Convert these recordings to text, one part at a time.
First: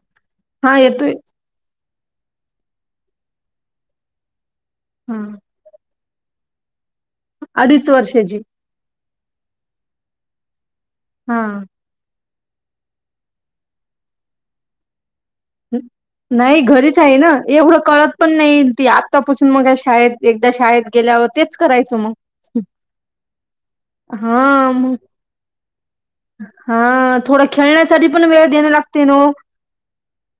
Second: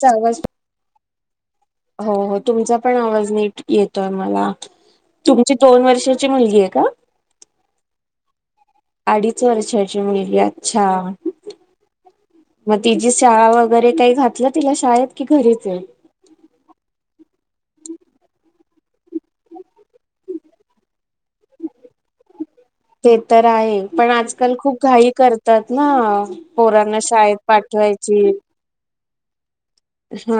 चा आवाज हा येतोय. हो हो तुमचा पण आवाज नीट येतोय मला हा तुमची दोन वर्ष ची मुलगी आहे का? अडीच वर्षाची. अडीच वर्षाची मुलगी अच्छा. हा मग तिची शाळा वगैरे काही घातलं तिला शाळेत? की घरीच आहे? नाही घरीच आहे ना एवढं कळत पण नाही ती आत्तापचून मग शाळेत एकदा शाळेत गेल्यावर तेच करायचं मग. ते तर आहे पण आजकाल हा खूप मग घाई करतात ना पोरांना शाळेत पाठवाय तरी पण वेळ देण लागते ना ओ अशना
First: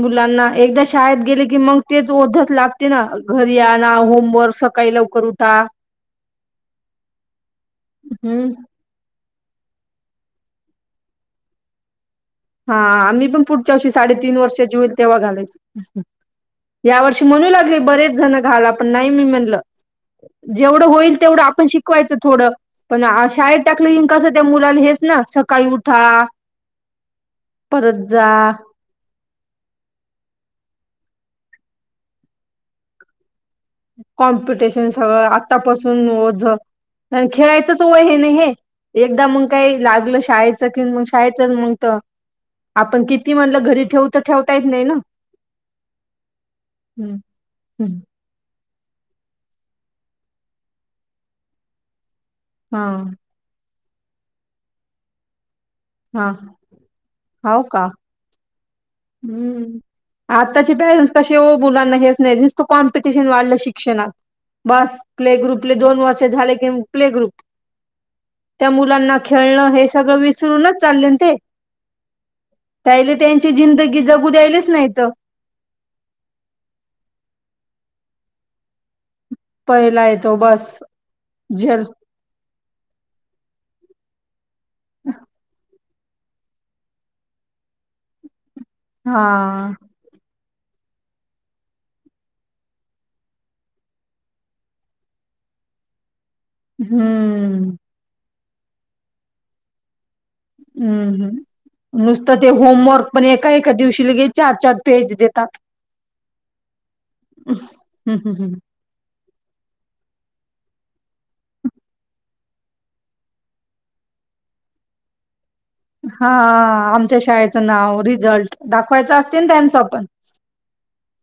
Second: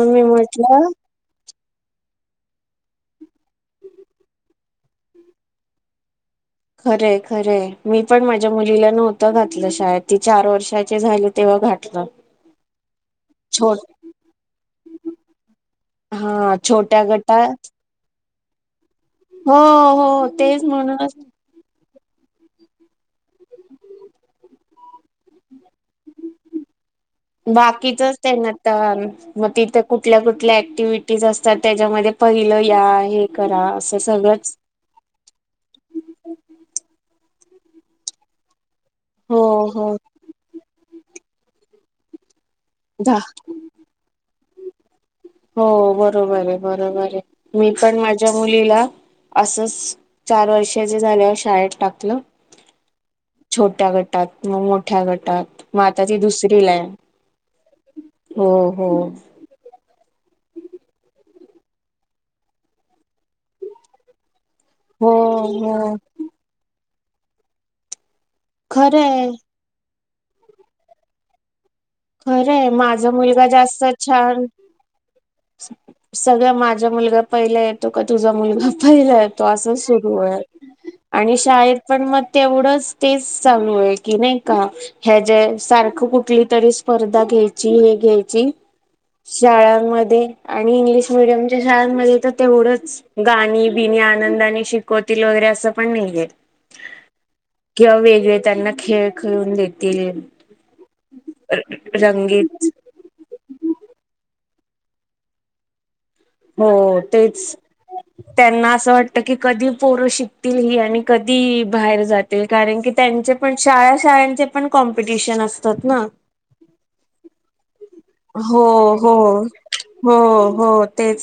मुलांना एकदा शाळेत गेले की मंग ते च ओझच लागते ना, घरी आणा, होमवर्क सकाळी लवकर उठा. खरय खरय मी पण माझ्या हम्म मुलीला नव्ह त घातलं शाळेत ती चार वर्षाची झाली तेव्हा घाटलं. हा मी पण पुढच्या वषी साडेतीन वर्षाची होईल तेव्हा घालायच. हा या छोट्या वर्षी म्हणू गटात लागले बरेच जण घाला पण नाही मी हो म्हणलं, हो तेच जेवढं म्हणूनच होईल तेवढं आपण शिक कवायचं थोडं, पण आ शाळेत टाकलं इन कसं त्या मुलाला हेच ना, सकाळी उठा [inaudible] परत बाकीचच जा त्यांना ताण मग तिथ कुठल्या कुठल्या ऍक्टिवी टीज असतात त्याच्यामध्ये पहिलं या हे करा असं सगळंच कॉम्पिटिशन सगळं आतापासून ओझ [unintelligible] खेळायचंच वय हे ना हे, एकदा हो मंग काही हो. लागलं शाळेचं कि मग शाळेचंच मंग त आपण धा किती म्हणलं घरी ठेवू तर ठेवता नाही ना हो बरोबर ये, बरोबर ये, मी पण माझ्या मुलीला असच चार वर्षाची झाल्यावर शाळेत टाकलं हा. छोट्या गटात मग मोठ्या गटात म आता ती दुसरीलाय, हा हो का हो हो हम्म. आत्ताचे पॅरेंट्स कसे हो बुलांना हेच नई, जिसत कॉम्पिटिशन वाढलं शिक्षणात बास हो प्ले ग्रुपले हो दोन वर्ष झाले, कीम प्ले ग्रुप त्या मुलांना खरंय खेळणं हे सगळं विसरूनच चालले ते खरे माझा त्यायले मुलगा त्यांची जास्त जिंदगी जगू छान द्यायलेच नाही तर सगळ माझा मुलगा पहिला तो का तुझा मुलगा पहिलाय तो असं पहिला सुरू येतो आहे बस आणि शाळेत जल पण मग तेवढेच तेच चालू आहे की नाही का ह्या जे सारखं कुठली तरी स्पर्धा घ्यायची हे घ्यायची हा शाळांमध्ये आणि इंग्लिश मिडियमच्या शाळांमध्ये तर तेवढंच गाणी बिणी आनंदाने शिकवतील वगैरे असं पण नाहीय हम्म त्यांना खेळ खेळून देतील हम्म हम् नुसतं ते रंगीत होमवर्क पण एका एका दिवशी लगेच चार चार पेज देतात हो हम् तेच हम् हम् त्यांना असं वाट बाकी कधी पोरं शिकतील ही आणि कधीही बाहेर जाते कारण की त्यांचे पण शाळा अशा त्यांचे पण कॉम्पिटिशन असत हा आमच्या शाळेचं नाव रीत हो हो हो हो तेच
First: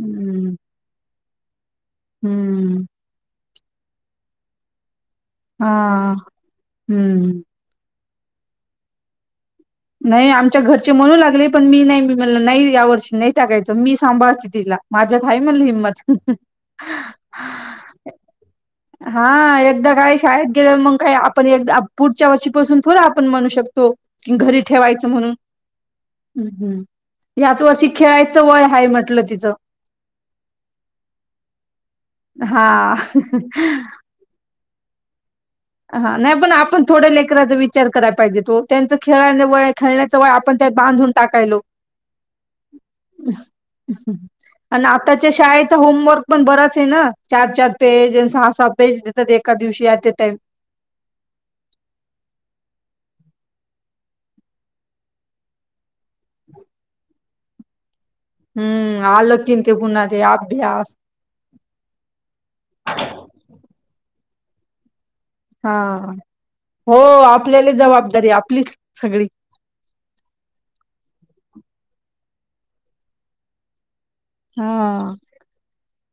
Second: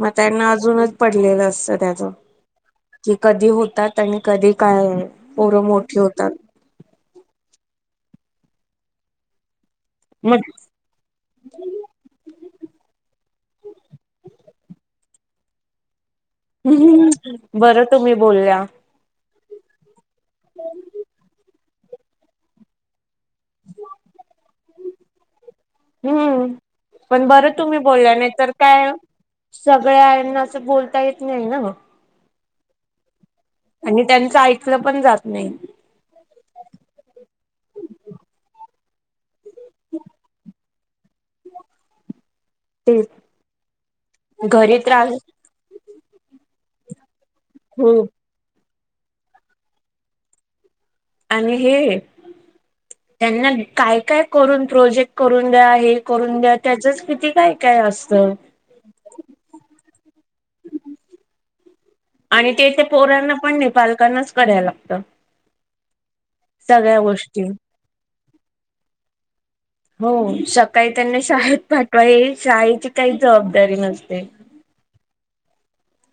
मग त्यांना अजूनच पटतं लिहिलं असतं त्याचं हम्म की कधी होतात आणि कधी काय होईल पोरं मोठी हा होतात हम्म नाही मग आमच्या घरचे म्हणू लागले पण मी नाही नाही या वर्षी नाही टाकायचं मी सांभाळते तिला माझ्यात हय म्हणलं हिम्मत हुं, हुं, हु बरं तुम्ही बोलल्या हा एकदा काय शाळेत गेलं मग काय आपण एकदा पुढच्या वर्षीपासून थोडं आपण म्हणू शकतो घरी ठेवायचं म्हणून हम्म पण बरं याच तुम्ही वर्षी बोलला नाही खेळायचं तर वय आहे काय म्हटलं तिचं सगळ्याना असं बोलता येत नाही ना हा आणि त्यांच ऐकलं पण जात नाही हा नाही पण आपण थोड्या लेकराचा विचार करायला पाहिजे हो त्यांच खेळा व खेळण्याच वय आपण त्यात बांधून टाकायलो ते घरी आणि त्रास आताच्या शाळेत होमवर्क पण बराच आहे ना चार चार हो पेज सहा सहा पेज देतात एका दिवशी आजच्या अँट अ टाईम आणि हे त्यांना काय काय करून प्रोजेक्ट करून द्या हे करून द्या त्याचच किती काय काय असत हम्म आलं की ते गुणाल अभ्यास आणि ते त्या पोरांना पण मी पालकांनाच करायला लागतं हा हो सगळ्या गोष्टी आपल्याला जबाबदारी आपलीच सगळी हो सकाळी त्यांनी शाळेत पाठवा ये शाळेची काही जबाबदारी नसते हा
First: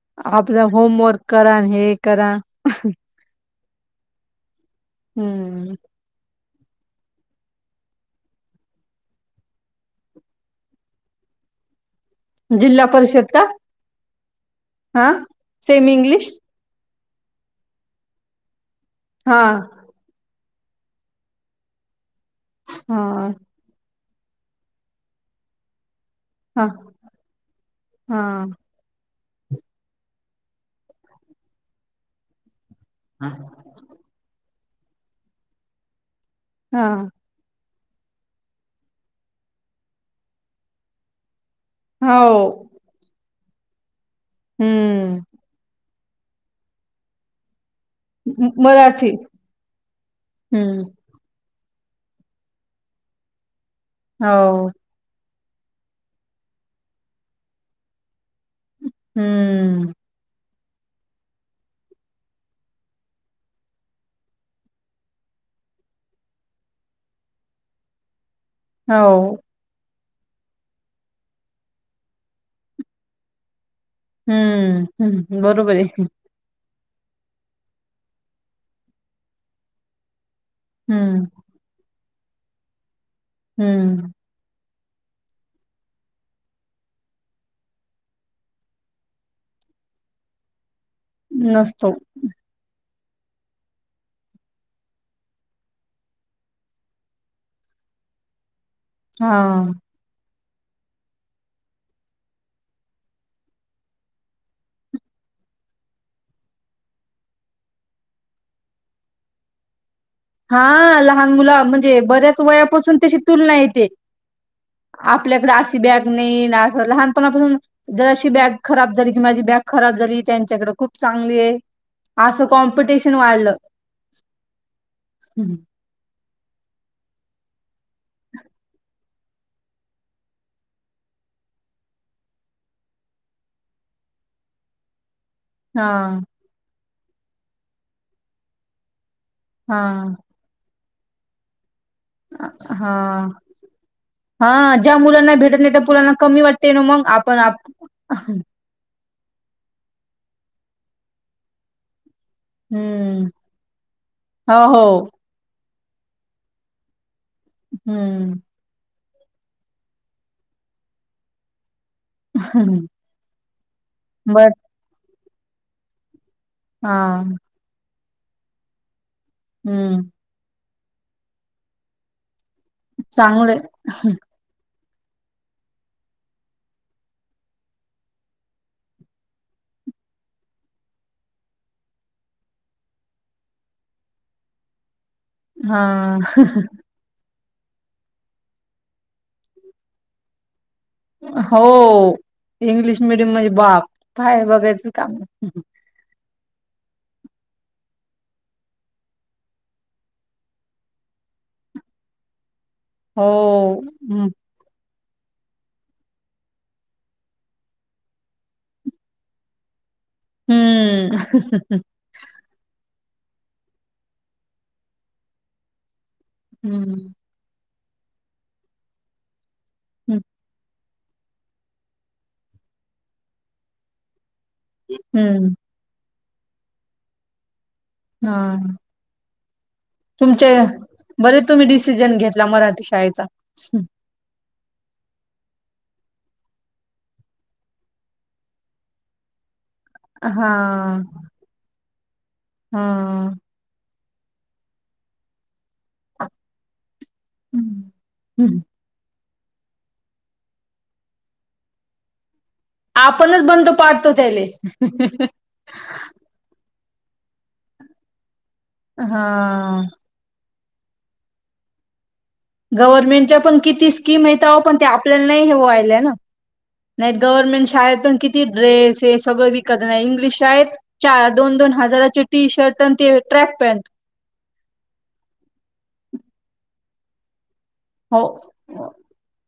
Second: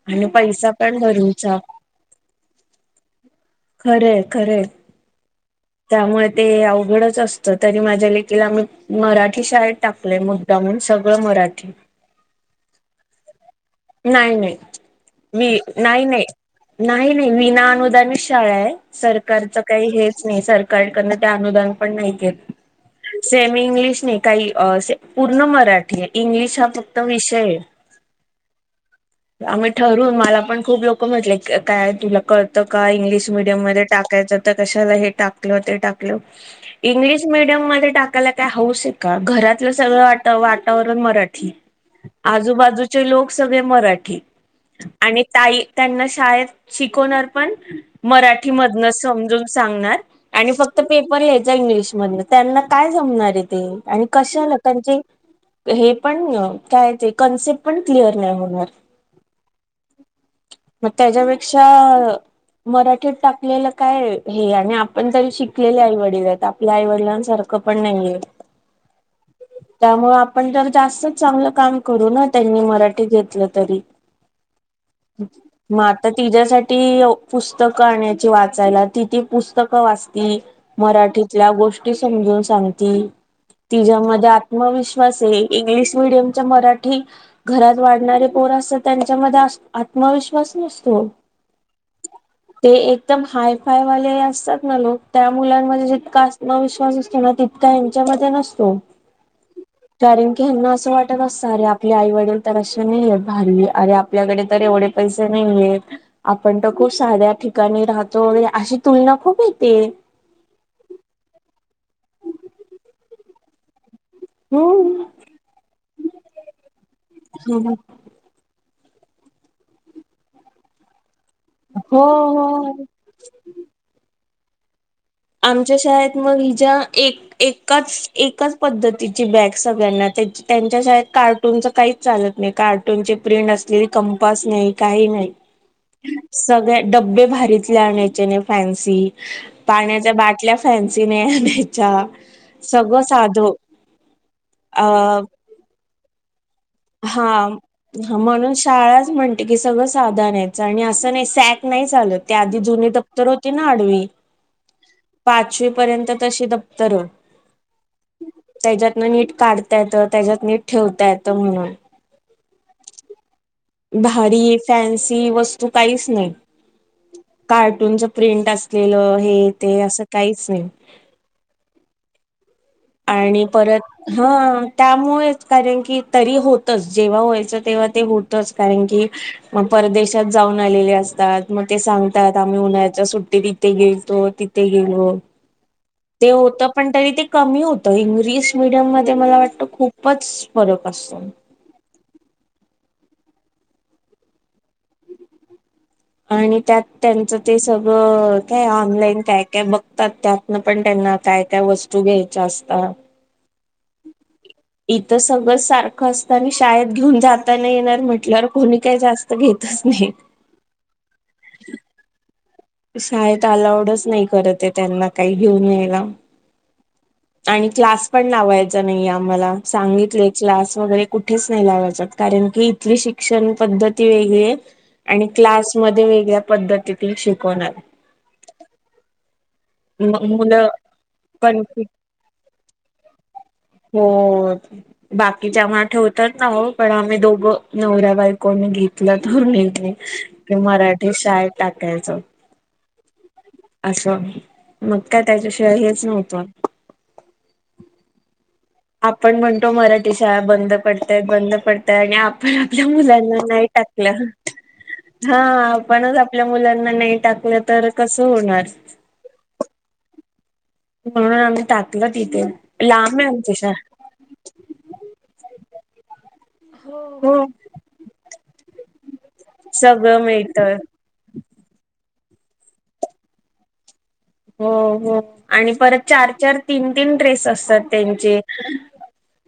आणि आपलं पैसा पण होमवर्क घरूचा करा हे करा खरंय खरंय हम्म त्यामुळे ते अवघडच असत तरी माझ्या लेखीला आम्ही मराठी शाळेत टाकलंय मुद्दामहून सगळं म काठी जिल्हा परिषद का नाही नाही हा मी सेमी नाही नाही इंग्लिश नाही नाही विना अनुदानित शाळा आहे हा सरकारचं काही हेच नाही सर काय काय कडन ते अनुदान पण नाही घेत हा सेमी इंग्लिश ने काही पूर्ण मराठी इंग्लिश हा फक्त विषय हा आम्ही ठरवू मला पण खूप लोक म्हटले काय तुला कळतं का इंग्लिश मीडियम मध्ये टाकायचं तर कशाला हे टाकलं ते टाकल हा इंग्लिश मीडियम मध्ये टाकायला काय हौऊस आहे का घरातलं सगळं वातावरण मराठी हो आजूबाजूचे लोक सगळे मराठी हम्म आणि ताई त्यांना शाळेत शिकवणार पण मराठीमधूनच मराठी समजून सांगणार आणि फक्त हम्म पेपर लिहायचं इंग्लिश मध्ये त्यांना काय जमणार आहे ते आणि कशाला हो त्यांचे हे पण काय ते कन्सेप्ट पण क्लिअर नाही होणार हम्म मग त्याच्यापेक्षा मराठीत टाकलेलं काय हे आणि आपण तरी शिकलेले आईवडील आहेत आपल्या आईवडिलांसारखं पण नाहीये हो त्यामुळे आपण जर जास्तच चांगलं काम करू ना त्यांनी मराठी घेतलं तरी हम्म, हं, बरोबर मग आहे. आता तिच्यासाठी ती पुस्तकं आणायची वाचायला ति पुस्तकं वाचती हं, मराठीतल्या गोष्टी समजून सांगती हं. तिच्यामध्ये आत्मविश्वास इंग्लिश मीडियम चा मराठी घरात वाढणारे पोर असं त्यांच्यामध्ये आत्मविश्वास नसत नसतो एकदम हाय फाय वाले असतात ना लोक त्या मुलांमध्ये जितका आत्मविश्वास असतो ना तितका यांच्या मध्ये नसतो हा कारण ह्यांना असं वाटत असणार आहे आपली आई वडील तर असे नाहीय भारी अरे आपल्याकडे तर एवढे पैसे नाहीयेत आपण तर खूप साधे ठिकाणी राहतो अशी तुलना खूप येते हा लहान मुलं म्हणजे बऱ्याच वयापासून त्याशी तुलना येते हम्म आपल्याकडे अशी बॅग नाही ना लहानपणापासून जर अशी बॅग खराब झाली कि माझी बॅग खराब झाली त्यांच्याकडे खूप चांगली आहे हो अस हो कॉमपिटिशन वाढलं हं, आमच्या शाळेत मग हिच्या एक एकाच पद्धती तिची बॅग सगळ्यांना त्यांच्या शाळेत कार्टूनच काहीच चालत नाही कार्टूनची प्रिंट असलेली कंपास नाही काही नाही हा सगळे डब्बे भारीतले आणायचे नाही फॅन्सी हा आटल्या फॅन्सीे अ, सगळं हां, साध हां. अ ज्या मुलांना भेटत नाही त्या मुलांना कमी वाटते ना मग आपण हा आप म्हणून शाळा म्हणते की सगळं साधं आणायचं आणि असं नाही सॅक नाही चालत त्याआधी जुनी हं, दप्तर होती ना आडवी हो, हो. पाचवी पर्यंत तशी दप्तर हम्म त्याच्यातनं नीट काढता येत त्याच्यात नीट ठेवता येत म्हणून हम्म भारी फॅन्सी वस्तू काहीच नाही हा कार्टूनच प्रिंट असलेलं हे ते हं. असं काहीच नाही आणि चांगले परत हा त्यामुळेच कारण की तरी होतच जेव्हा व्हायचं तेव्हा ते होतच कारण की परदेशात जाऊन आलेले असतात मग ते सांगतात आम्ही उन्हा्याच्या सुट्टीत इथे गेलतो तिथं गेल लो हा ते होत पण तरी ते कमी होत इंग्रीश मिडीयम मध्ये मला वाटतं खूपच फरक असतो हो इंग्लिश मिडम म्हणजे बाप पाय बघायचं काम नाय. आणि त्यात त्यांचं ते सगळं काय ऑनलाईन काय काय बघतात त्यातन पण त्यांना का काय काय वस्तू घ्यायच्या अस हो हम् इथं सगळं सारखं असतं आणि शाळेत घेऊन जाताना येणार म्हटल्यावर कोणी काही जास्त घेतच नाही. हम्म शाळेत अलावडच नाही करत आहे त्यांना काही घेऊन यायला. हम्म आणि क्लास पण लावायचा नाईये आम्हाला सांगितलय क्लास वगैरे कुठेच नाही लावायचात कारण की इथली शिक्षण पद्धती वेगळीये आणि हम्म क्लास मध्ये वेगळ्या पद्धतीतून शिकवणार. हा मग तुमचे मुलं बरे पण तुम्ही डिसिजन घेतला मराठी शाळेचा. हो बाकीच्या आम्हा ठेवतात ना हो पण आम्ही दोघं नवराबायकोनी घेतलं तो निर्णय. हा कि मराठी शाळेत टाकायचं. हा असं मग काय त्याच्याशिवाय हेच नव्हतं हम्म हम्म आपण म्हणतो मराठी शाळा बंद पडताय बंद पडताय आणि आ आ आपण आपल्या मुलांना आपणच नाही बंद पाडतो टाकलं त्याले हा आपणच आपल्या मुलां नाही टाकलं तर कस होणार. हा म्हणून आम्ही टाकलं. तिथे लांब आहे गव्हर्नमेंटच्या आमची पण शाळा किती स्कीम येत आओ पण ते आपल्याला नाई हो व्हायल्या ना. नाही हो. गव्हर्नमेंट शाळेत पण किती ड्रेस हे सगळं विकत नाही सगळं इंग्लिश मिळत शाळेत चार, दोन दोन हजाराची टी शर्ट आणि ते ट्रॅक पॅन्ट. हो हो आणि परत चार चार, तीन तीन ड्रेस असतात त्यांचे.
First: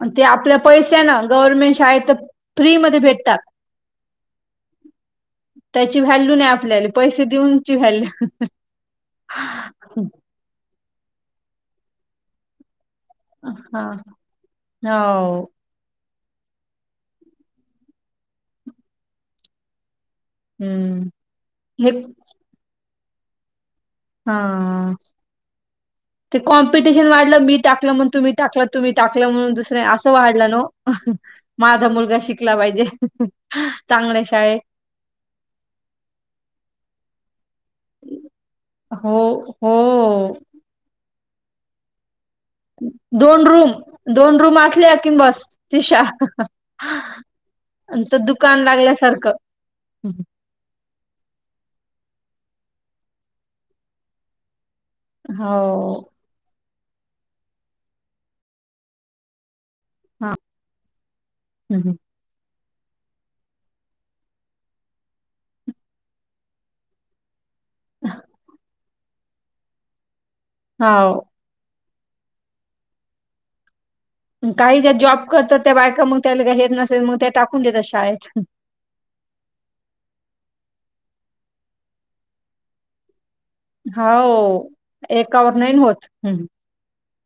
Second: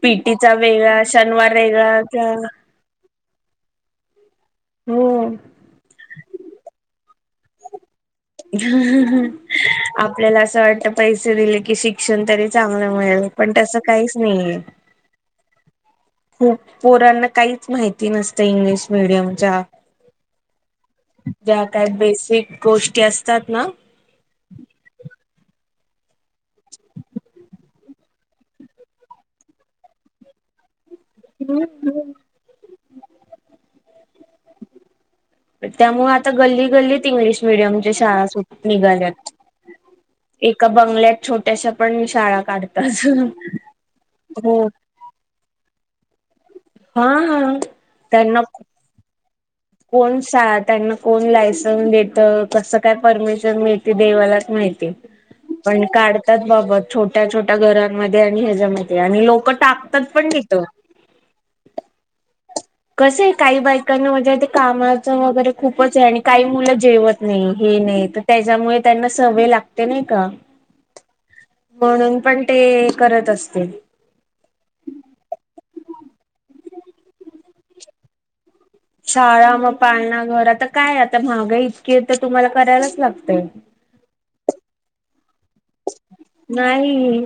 अन् ते पीटीचा आपल्या पैश्या वेगळा न शनिवार गव्हर्नमेंट शाळेत वेगळा त फ्रीमध्ये भेटतात. हो त्याची व्हॅल्यू नाही आपल्याला पैसे देऊनची व्हॅल्यू. हा आपल्याला असं वाटत पैसे दिले की शिक्षण तरी चांग मिळेल पण तस काहीच नाईये. हो खूप पोरांना काहीच माहिती नसत इंग्लिश मिडीयमच्या. हम्म ज्या काय हे बेसिक गोष्टी असतात ना! हा ते कॉम्पिटिशन वाढलं मी टाकलं मग तुम्ही टाकलं तुम्ही टाकलं म्हणून दुसरे असं वाढलं न ओ. माझा मुलगा शिकला पाहिजे चांगल्या शाळे. त्यामुळे आता गल्ली गल्लीत इंग्लिश मिडीयमच्या शाळा सु निघाल्या हो हो एका बंगल्यात छोट्याश्या पण शाळा काढतात दोन रूम दोन हो रूम असल्या किं बस ति शाळा. हा हा आणि त त्यांना दुकान लागल्यासारखं. कोण सा त्यांना कोण लायसन देत कसं काय परमिशन मिळती देवालाच माहीत. हो पण काढतात बाबा! छोट्या - छोट्या घरांमध्ये आणि ह्याज्यांमधे आणि लोक टाक तत् पण हा तिथं. कसं आहे काही बायकांना म्हणजे ते कामाचं वगैरे खूपच आहे आणि काही मुलं जेवत नाही. हे नाही, तर त्याच्यामुळे त्यांना सवय लागते नाही का? हाऊ. म्हणून पण ते करत असते. काही ज्या जॉब करतात, त्या बायका मग त्याला काय येत नसेल मग त्या टाकून देतात शाळेत. शाळा मग पाळणा घर आता काय आता महागा इतकी है तर तुम्हाला करायलाच लागतंय. हो एकावर नाहीन होत. नाही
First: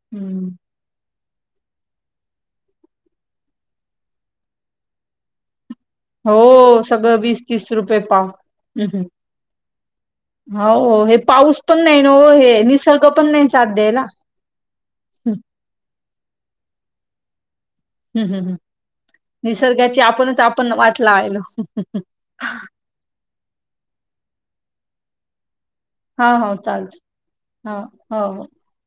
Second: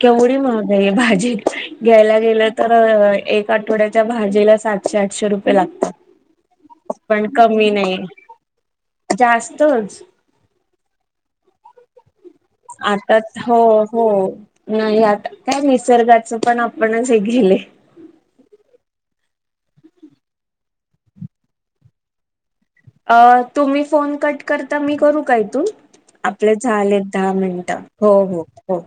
केवढी महागाई भाजी? घ्यायला गेलं तर एक आठवड्याच्या भाजीला सातशे-आठशे रुपये लागतात. हो, सगळं पण वीस तीस कमी रुपये नाही पाव. हम् हम्. जास्तच हो, हे पाऊस पण नाही. ना हो हे निसर्ग आता पण नाही हो साथ हो, द्यायला नाही आता काय निसर्गाचं पण आपणच हे केलंय. हम्म हम् हम्, निसर्गाची आपणच आपण वाट लावायलो. अ तुम्ही फोन कट करता, मी करू का इथून? हो आपले हो चालत झालेत दहा मिनिटं, हो हो हो.